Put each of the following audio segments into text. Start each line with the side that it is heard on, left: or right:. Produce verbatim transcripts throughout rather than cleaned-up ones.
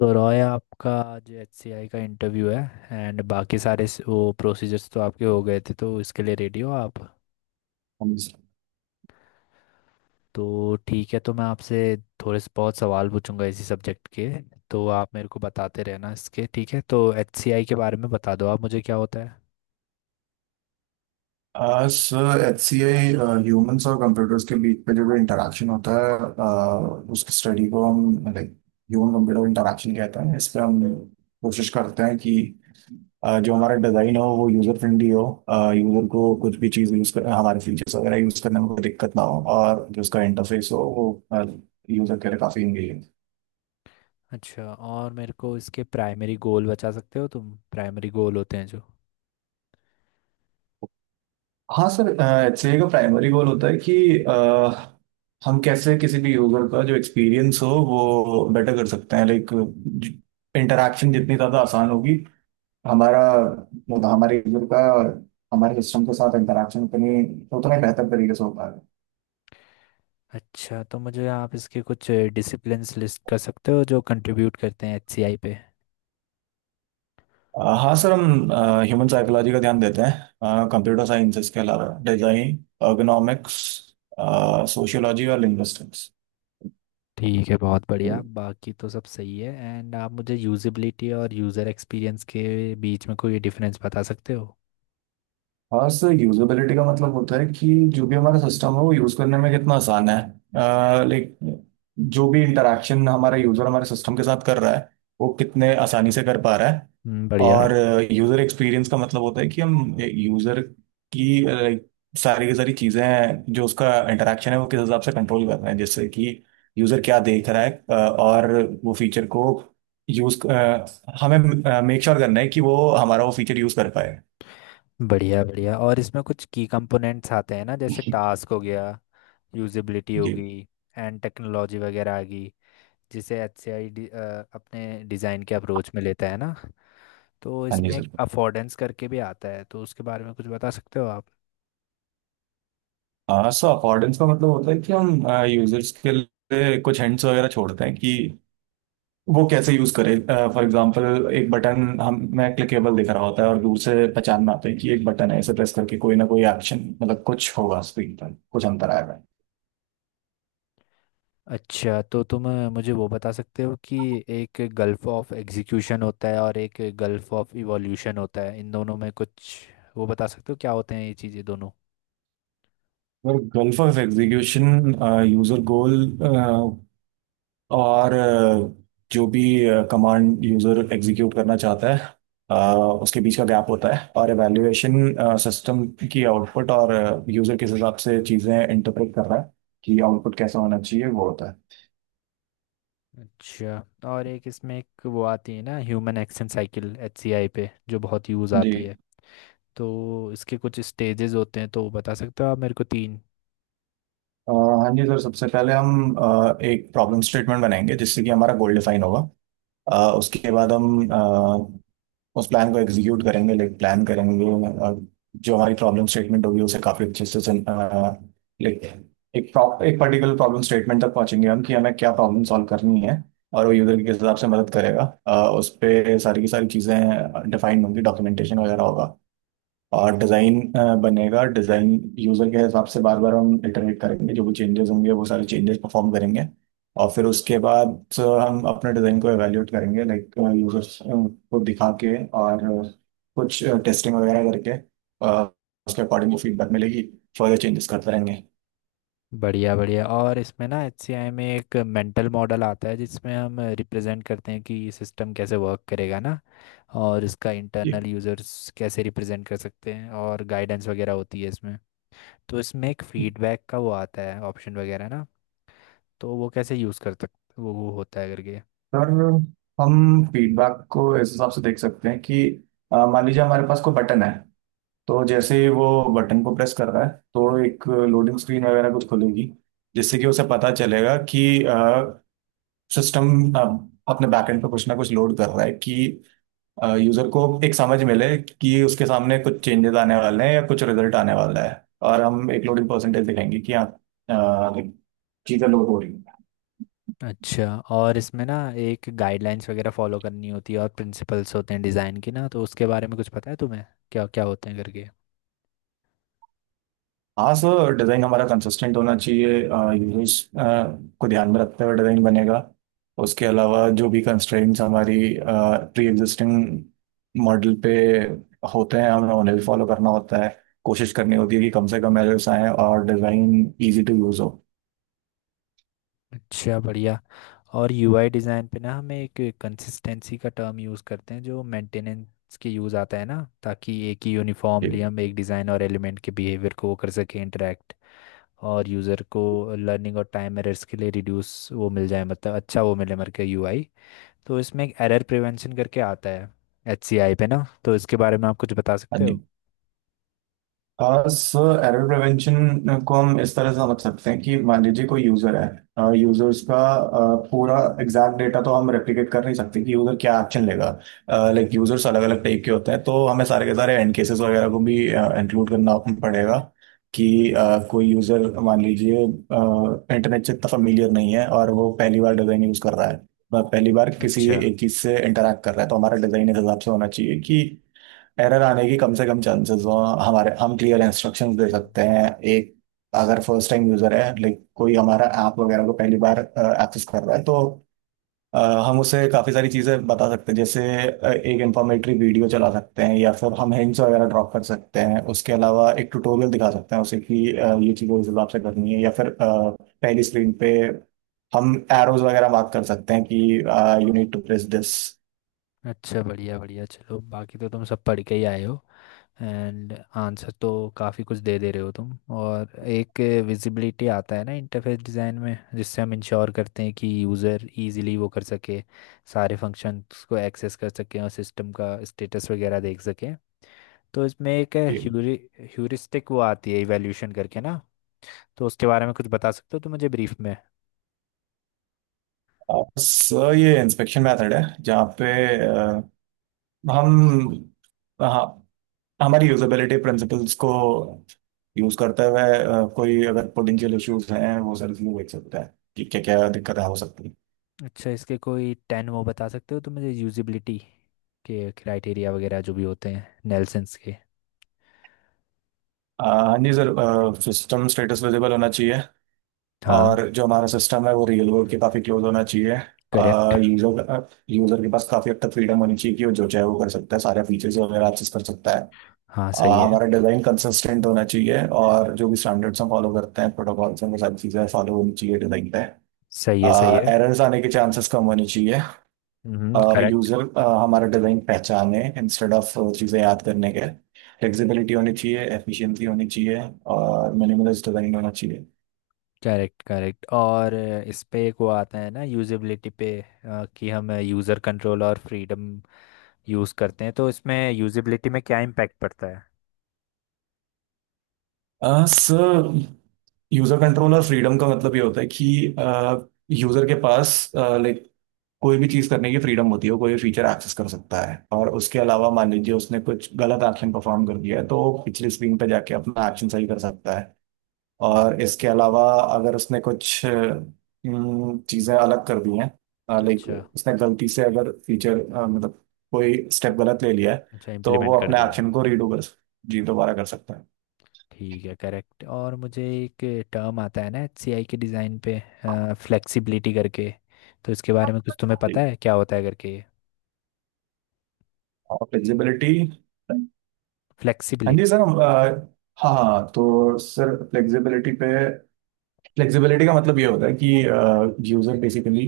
left: तो रॉय आपका जो एचसीआई का इंटरव्यू है, एंड बाकी सारे स- वो प्रोसीजर्स तो आपके हो गए थे, तो इसके लिए रेडी हो आप।
right: हम इस-
left: तो ठीक है, तो मैं आपसे थोड़े से बहुत सवाल पूछूंगा इसी सब्जेक्ट के, तो आप मेरे को बताते रहना इसके। ठीक है, तो एचसीआई के बारे में बता दो आप मुझे क्या होता है।
right: Sir H C I humans और कंप्यूटर्स के बीच पे जो भी इंटरेक्शन होता है uh, उस स्टडी को हम लाइक ह्यूमन कंप्यूटर इंटरेक्शन कहते हैं। इस पे हम कोशिश करते हैं कि uh, जो हमारा डिज़ाइन हो वो यूज़र फ्रेंडली हो, यूज़र को कुछ भी चीज़ यूज़ कर हमारे फीचर्स वगैरह यूज़ करने में कोई दिक्कत ना हो और जो उसका इंटरफेस हो वो यूज़र के लिए काफ़ी इंगेजिंग।
left: अच्छा, और मेरे को इसके प्राइमरी गोल बता सकते हो तुम, प्राइमरी गोल होते हैं जो।
right: हाँ सर, एचसीए का प्राइमरी गोल होता है कि अ, हम कैसे किसी भी यूजर का जो एक्सपीरियंस हो वो बेटर कर सकते हैं। लाइक इंटरेक्शन जितनी ज़्यादा आसान होगी, हमारा मतलब हमारे यूजर का हमारे सिस्टम के साथ इंटरेक्शन उतनी उतना ही बेहतर तरीके से हो पाएगा।
left: अच्छा, तो मुझे आप इसके कुछ डिसिप्लिन्स लिस्ट कर सकते हो जो कंट्रीब्यूट करते हैं एचसीआई पे।
right: अ, हाँ सर, हम ह्यूमन साइकोलॉजी का ध्यान देते हैं, कंप्यूटर साइंसेस के अलावा डिजाइन, ergonomics, सोशियोलॉजी और लिंग्विस्टिक्स।
left: ठीक है, बहुत बढ़िया, बाकी तो सब सही है। एंड आप मुझे यूजिबिलिटी और यूज़र एक्सपीरियंस के बीच में कोई डिफरेंस बता सकते हो।
right: हाँ सर, यूजेबिलिटी का मतलब होता है कि जो भी हमारा सिस्टम है वो यूज़ करने में कितना आसान है। लाइक जो भी इंटरेक्शन हमारा यूज़र हमारे सिस्टम के साथ कर रहा है वो कितने आसानी से कर पा रहा है।
left: हम्म, बढ़िया।
right: और यूज़र एक्सपीरियंस का मतलब होता है कि हम यूज़र की, लाइक, सारी की सारी चीज़ें जो उसका इंटरेक्शन है वो किस हिसाब से कंट्रोल कर रहे हैं। जैसे कि यूज़र क्या देख रहा है अ, और वो फीचर को यूज़, हमें मेक श्योर करना है कि वो हमारा वो फीचर यूज़ कर पाए।
left: बढ़िया बढ़िया, और इसमें कुछ की कंपोनेंट्स आते हैं ना, जैसे टास्क हो गया, यूजिबिलिटी
right: जी।
left: होगी, एंड टेक्नोलॉजी वगैरह आ गई, जिसे एच सी आई डी अपने डिज़ाइन के अप्रोच में लेता है ना। तो
right: हाँ जी
left: इसमें एक
right: सर,
left: अफोर्डेंस करके भी आता है, तो उसके बारे में कुछ बता सकते हो आप।
right: हाँ सो अकॉर्डेंस का मतलब होता है कि हम यूजर्स के लिए कुछ हिंट्स वगैरह छोड़ते हैं कि वो कैसे यूज करे। फॉर एग्जांपल एक बटन हम मैं क्लिकेबल दिख रहा होता है और दूर से पहचान में आता है कि एक बटन है, इसे प्रेस करके कोई ना कोई एक्शन मतलब कुछ होगा, स्क्रीन पर कुछ अंतर आएगा।
left: अच्छा, तो तुम अ, मुझे वो बता सकते हो कि एक गल्फ ऑफ एग्जीक्यूशन होता है और एक गल्फ ऑफ इवोल्यूशन होता है, इन दोनों में कुछ वो बता सकते हो क्या होते हैं ये चीज़ें दोनों।
right: और gulf of execution, user goal और अ, जो भी कमांड यूजर एग्जीक्यूट करना चाहता है अ, उसके बीच का गैप होता है। और एवेल्यूएशन, सिस्टम की आउटपुट और यूजर किस हिसाब से चीज़ें इंटरप्रेट कर रहा है कि आउटपुट कैसा होना चाहिए, वो होता है।
left: अच्छा, और एक इसमें एक वो आती है ना, ह्यूमन एक्शन साइकिल एचसीआई पे जो बहुत यूज़
right: जी।
left: आती है, तो इसके कुछ स्टेजेस होते हैं, तो बता सकते हो आप मेरे को तीन।
right: अ, हाँ जी सर, सबसे पहले हम अ, एक प्रॉब्लम स्टेटमेंट बनाएंगे जिससे कि हमारा गोल डिफाइन होगा। अ, उसके बाद हम उस प्लान को एग्जीक्यूट करेंगे, लाइक प्लान करेंगे और जो हमारी प्रॉब्लम स्टेटमेंट होगी उसे काफ़ी अच्छे से, लाइक, एक प्रॉप एक पर्टिकुलर प्रॉब्लम स्टेटमेंट तक पहुंचेंगे हम कि हमें क्या प्रॉब्लम सॉल्व करनी है और वो यूज़र के हिसाब से मदद करेगा। अ, उस पर सारी की सारी चीज़ें डिफाइंड होंगी, डॉक्यूमेंटेशन वगैरह होगा और डिज़ाइन बनेगा। डिज़ाइन यूज़र के हिसाब से बार बार हम इटरेट करेंगे, जो भी चेंजेस होंगे वो सारे चेंजेस परफॉर्म करेंगे। और फिर उसके बाद अ, हम अपने डिज़ाइन को एवेल्यूएट करेंगे, लाइक यूज़र्स को दिखा के और अ, कुछ टेस्टिंग वगैरह करके अ, उसके अकॉर्डिंग फीडबैक मिलेगी, फर्दर चेंजेस करते रहेंगे।
left: बढ़िया बढ़िया, और इसमें ना एचसीआई में एक मेंटल मॉडल आता है, जिसमें हम रिप्रेजेंट करते हैं कि ये सिस्टम कैसे वर्क करेगा ना, और इसका
right: जी
left: इंटरनल यूजर्स कैसे रिप्रेजेंट कर सकते हैं, और गाइडेंस वगैरह होती है इसमें। तो इसमें एक फीडबैक का वो आता है, ऑप्शन वगैरह ना, तो वो कैसे यूज़ कर सकते वो वो होता है करके।
right: सर, हम फीडबैक को इस हिसाब से देख सकते हैं कि अ, मान लीजिए हमारे पास कोई बटन है, तो जैसे ही वो बटन को प्रेस कर रहा है तो एक लोडिंग स्क्रीन वगैरह कुछ खुलेगी जिससे कि उसे पता चलेगा कि सिस्टम अपने बैकएंड पे कुछ ना कुछ लोड कर रहा है, कि यूजर को एक समझ मिले कि उसके सामने कुछ चेंजेस आने वाले हैं या कुछ रिजल्ट आने वाला है। और हम एक लोडिंग परसेंटेज दिखाएंगे कि हाँ अ, चीजें लोड हो रही हैं।
left: अच्छा, और इसमें ना एक गाइडलाइंस वगैरह फॉलो करनी होती है और प्रिंसिपल्स होते हैं डिज़ाइन के ना, तो उसके बारे में कुछ पता है तुम्हें, क्या क्या होते हैं करके।
right: हाँ सर, डिज़ाइन हमारा कंसिस्टेंट होना चाहिए, यूजर्स को ध्यान में रखते हुए डिज़ाइन बनेगा। उसके अलावा जो भी कंस्ट्रेंट्स हमारी प्री एग्जिस्टिंग मॉडल पे होते हैं हमें उन्हें भी फॉलो करना होता है। कोशिश करनी होती है कि कम से कम एरर्स आएँ और डिज़ाइन इजी टू यूज़ हो।
left: अच्छा बढ़िया, और यूआई डिज़ाइन पे ना हम एक कंसिस्टेंसी का टर्म यूज़ करते हैं, जो मेंटेनेंस के यूज़ आता है ना, ताकि एक ही
right: जी।
left: यूनिफॉर्मली हम एक डिज़ाइन और एलिमेंट के बिहेवियर को वो कर सकें इंटरेक्ट, और यूज़र को लर्निंग और टाइम एरर्स के लिए रिड्यूस वो मिल जाए, मतलब अच्छा वो मिले मर के यूआई। तो इसमें एक एरर प्रिवेंशन करके आता है एचसीआई पे ना, तो इसके बारे में आप कुछ बता
right: हाँ
left: सकते हो।
right: जी। हाँ सर, एरर प्रिवेंशन को हम इस तरह से समझ सकते हैं कि मान लीजिए कोई यूजर है, यूजर्स का अ, पूरा एग्जैक्ट डेटा तो हम रेप्लिकेट कर नहीं सकते कि यूजर क्या एक्शन लेगा। लाइक यूजर्स अलग अलग टाइप के होते हैं, तो हमें सारे के सारे एंड केसेस वगैरह को भी इंक्लूड करना पड़ेगा कि अ, कोई यूजर मान लीजिए इंटरनेट से इतना फेमिलियर नहीं है और वो पहली बार डिजाइन यूज कर रहा है, वह पहली बार किसी
left: अच्छा।
right: एक चीज से इंटरेक्ट कर रहा है, तो हमारा डिजाइन इस हिसाब से होना चाहिए कि एरर आने की कम से कम चांसेस हो। हमारे हम क्लियर इंस्ट्रक्शंस दे
left: हम्म।
right: सकते हैं। एक, अगर फर्स्ट टाइम यूजर है, लाइक कोई हमारा ऐप वगैरह को पहली बार एक्सेस कर रहा है, तो अ, हम उसे काफ़ी सारी चीज़ें बता सकते हैं। जैसे अ, एक इंफॉर्मेटरी वीडियो चला सकते हैं या फिर हम हिंट्स वगैरह ड्रॉप कर सकते हैं, उसके अलावा एक ट्यूटोरियल दिखा सकते हैं उसे कि अ, ये चीज़ें इस हिसाब से करनी है, या फिर अ, पहली स्क्रीन पे हम एरोज वगैरह मार्क कर सकते हैं कि you need to press this.
left: अच्छा बढ़िया बढ़िया, चलो बाकी तो तुम सब पढ़ के ही आए हो। एंड आंसर तो काफ़ी कुछ दे दे रहे हो तुम। और एक विजिबिलिटी आता है ना इंटरफेस डिज़ाइन में, जिससे हम इंश्योर करते हैं कि यूज़र इजीली वो कर सके, सारे फंक्शंस को एक्सेस कर सके और सिस्टम का स्टेटस वगैरह देख सके। तो इसमें एक ह्यूरि ह्यूरिस्टिक वो आती है इवैल्यूएशन करके ना, तो उसके बारे में कुछ बता सकते हो तो मुझे ब्रीफ में।
right: बस, ये इंस्पेक्शन मेथड है जहाँ पे अ, हम, हाँ, हमारी यूजेबिलिटी प्रिंसिपल्स को यूज करते हुए अ, कोई अगर पोटेंशियल इश्यूज हैं वो सर व्यू देख सकता है कि क्या क्या दिक्कतें हो सकती हैं।
left: अच्छा, इसके कोई टेन वो बता सकते हो तो मुझे, यूजिबिलिटी के क्राइटेरिया वगैरह जो भी होते हैं नेल्सन्स के।
right: अ, हाँ जी सर, सिस्टम स्टेटस विजिबल होना चाहिए। और
left: हाँ।
right: जो हमारा सिस्टम है वो रियल वर्ल्ड के काफ़ी क्लोज होना चाहिए।
left: करेक्ट।
right: यूजर यूजर के पास काफ़ी हद तक फ्रीडम होनी चाहिए कि वो जो चाहे वो कर सकता है, सारे फीचर्स वगैरह एक्सेस कर सकता है।
left: हाँ सही
right: आ,
left: है।
right: हमारा डिजाइन कंसिस्टेंट होना चाहिए और जो भी स्टैंडर्ड्स हम फॉलो करते हैं प्रोटोकॉल्स हैं वो सारी चीजें फॉलो होनी चाहिए डिजाइन पे।
left: सही है। सही है।
right: एरर्स आने के चांसेस कम होने चाहिए।
left: हम्म,
right: और
left: करेक्ट।
right: यूजर हमारा डिजाइन पहचाने इंस्टेड ऑफ चीजें याद करने के। फ्लेक्सिबिलिटी होनी चाहिए, एफिशिएंसी होनी चाहिए और मिनिमलिस्ट डिजाइन होना चाहिए।
left: करेक्ट, करेक्ट, और अ, इस पे एक वो आता है ना यूजेबिलिटी पे, अ, कि हम यूज़र कंट्रोल और फ्रीडम यूज़ करते हैं, तो इसमें यूजेबिलिटी में क्या इम्पैक्ट पड़ता है।
right: सर, यूजर कंट्रोल और फ्रीडम का मतलब ये होता है कि यूजर के पास, लाइक, कोई भी चीज करने की फ्रीडम होती है, वो कोई भी फीचर एक्सेस कर सकता है। और उसके अलावा मान लीजिए उसने कुछ गलत एक्शन परफॉर्म कर दिया है तो वो पिछली स्क्रीन पे जाके अपना एक्शन सही कर सकता है।
left: हाँ।
right: और इसके अलावा अगर उसने कुछ अम, चीजें अलग कर दी हैं, लाइक
left: अच्छा।
right: उसने गलती से अगर फीचर, मतलब कोई
left: अ-
right: स्टेप गलत ले लिया है,
left: अच्छा,
right: तो
left: इम्प्लीमेंट
right: वो
left: कर
right: अपने
left: दिया है।
right: एक्शन को रीडू कर, जी, दोबारा कर सकता है।
left: ठीक है, करेक्ट। और मुझे एक टर्म आता है ना एचसीआई के डिज़ाइन पे, फ्लेक्सिबिलिटी करके, तो इसके बारे में कुछ तुम्हें पता
right: जी।
left: है क्या होता है करके।
right: और फ्लेक्सिबिलिटी। हाँ जी
left: फ्लेक्सिबिलिटी।
right: सर हम, अ, हाँ हाँ, तो सर फ्लेक्सिबिलिटी पे, फ्लेक्सिबिलिटी का मतलब ये होता है कि user basically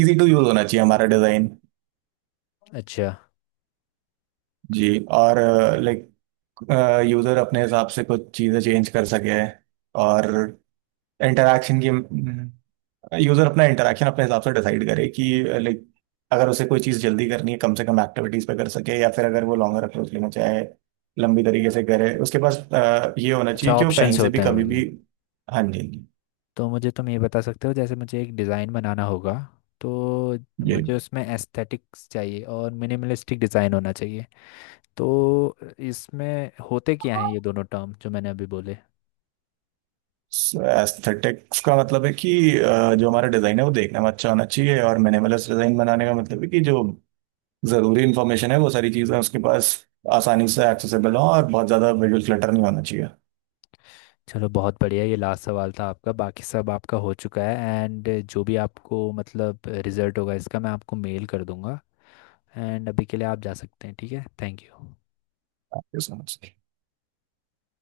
right: easy to use होना चाहिए हमारा डिजाइन।
left: अच्छा।
right: जी। और, लाइक, यूजर अपने हिसाब से कुछ चीजें चेंज कर सके। और इंटरेक्शन की, यूजर अपना इंटरेक्शन अपने हिसाब से डिसाइड करे कि, लाइक, अगर उसे कोई चीज जल्दी करनी है कम से कम एक्टिविटीज पे कर सके, या फिर अगर वो लॉन्गर अप्रोच लेना चाहे लंबी तरीके से करे, उसके पास अ, ये होना
left: अच्छा,
right: चाहिए कि वो कहीं
left: ऑप्शंस
right: से भी
left: होते हैं
right: कभी
left: मतलब।
right: भी। हाँ जी।
left: तो मुझे तुम ये बता सकते हो, जैसे मुझे एक डिज़ाइन बनाना होगा, तो
right: जी,
left: मुझे उसमें एस्थेटिक्स चाहिए और मिनिमलिस्टिक डिज़ाइन होना चाहिए, तो इसमें होते क्या हैं ये दोनों टर्म जो मैंने अभी बोले।
right: एस्थेटिक्स का मतलब है कि अ, जो हमारा डिजाइन है वो देखने में अच्छा होना चाहिए। और मिनिमलिस्ट डिजाइन बनाने का मतलब है कि जो जरूरी इंफॉर्मेशन है वो सारी चीजें उसके पास आसानी से एक्सेसिबल हो और बहुत ज्यादा विजुअल क्लटर नहीं होना चाहिए।
left: चलो, बहुत बढ़िया, ये लास्ट सवाल था आपका, बाकी सब आपका हो चुका है। एंड जो भी आपको मतलब रिजल्ट होगा इसका, मैं आपको मेल कर दूंगा। एंड अभी के लिए आप जा सकते हैं, ठीक है, thank you.
right: Thank you so much.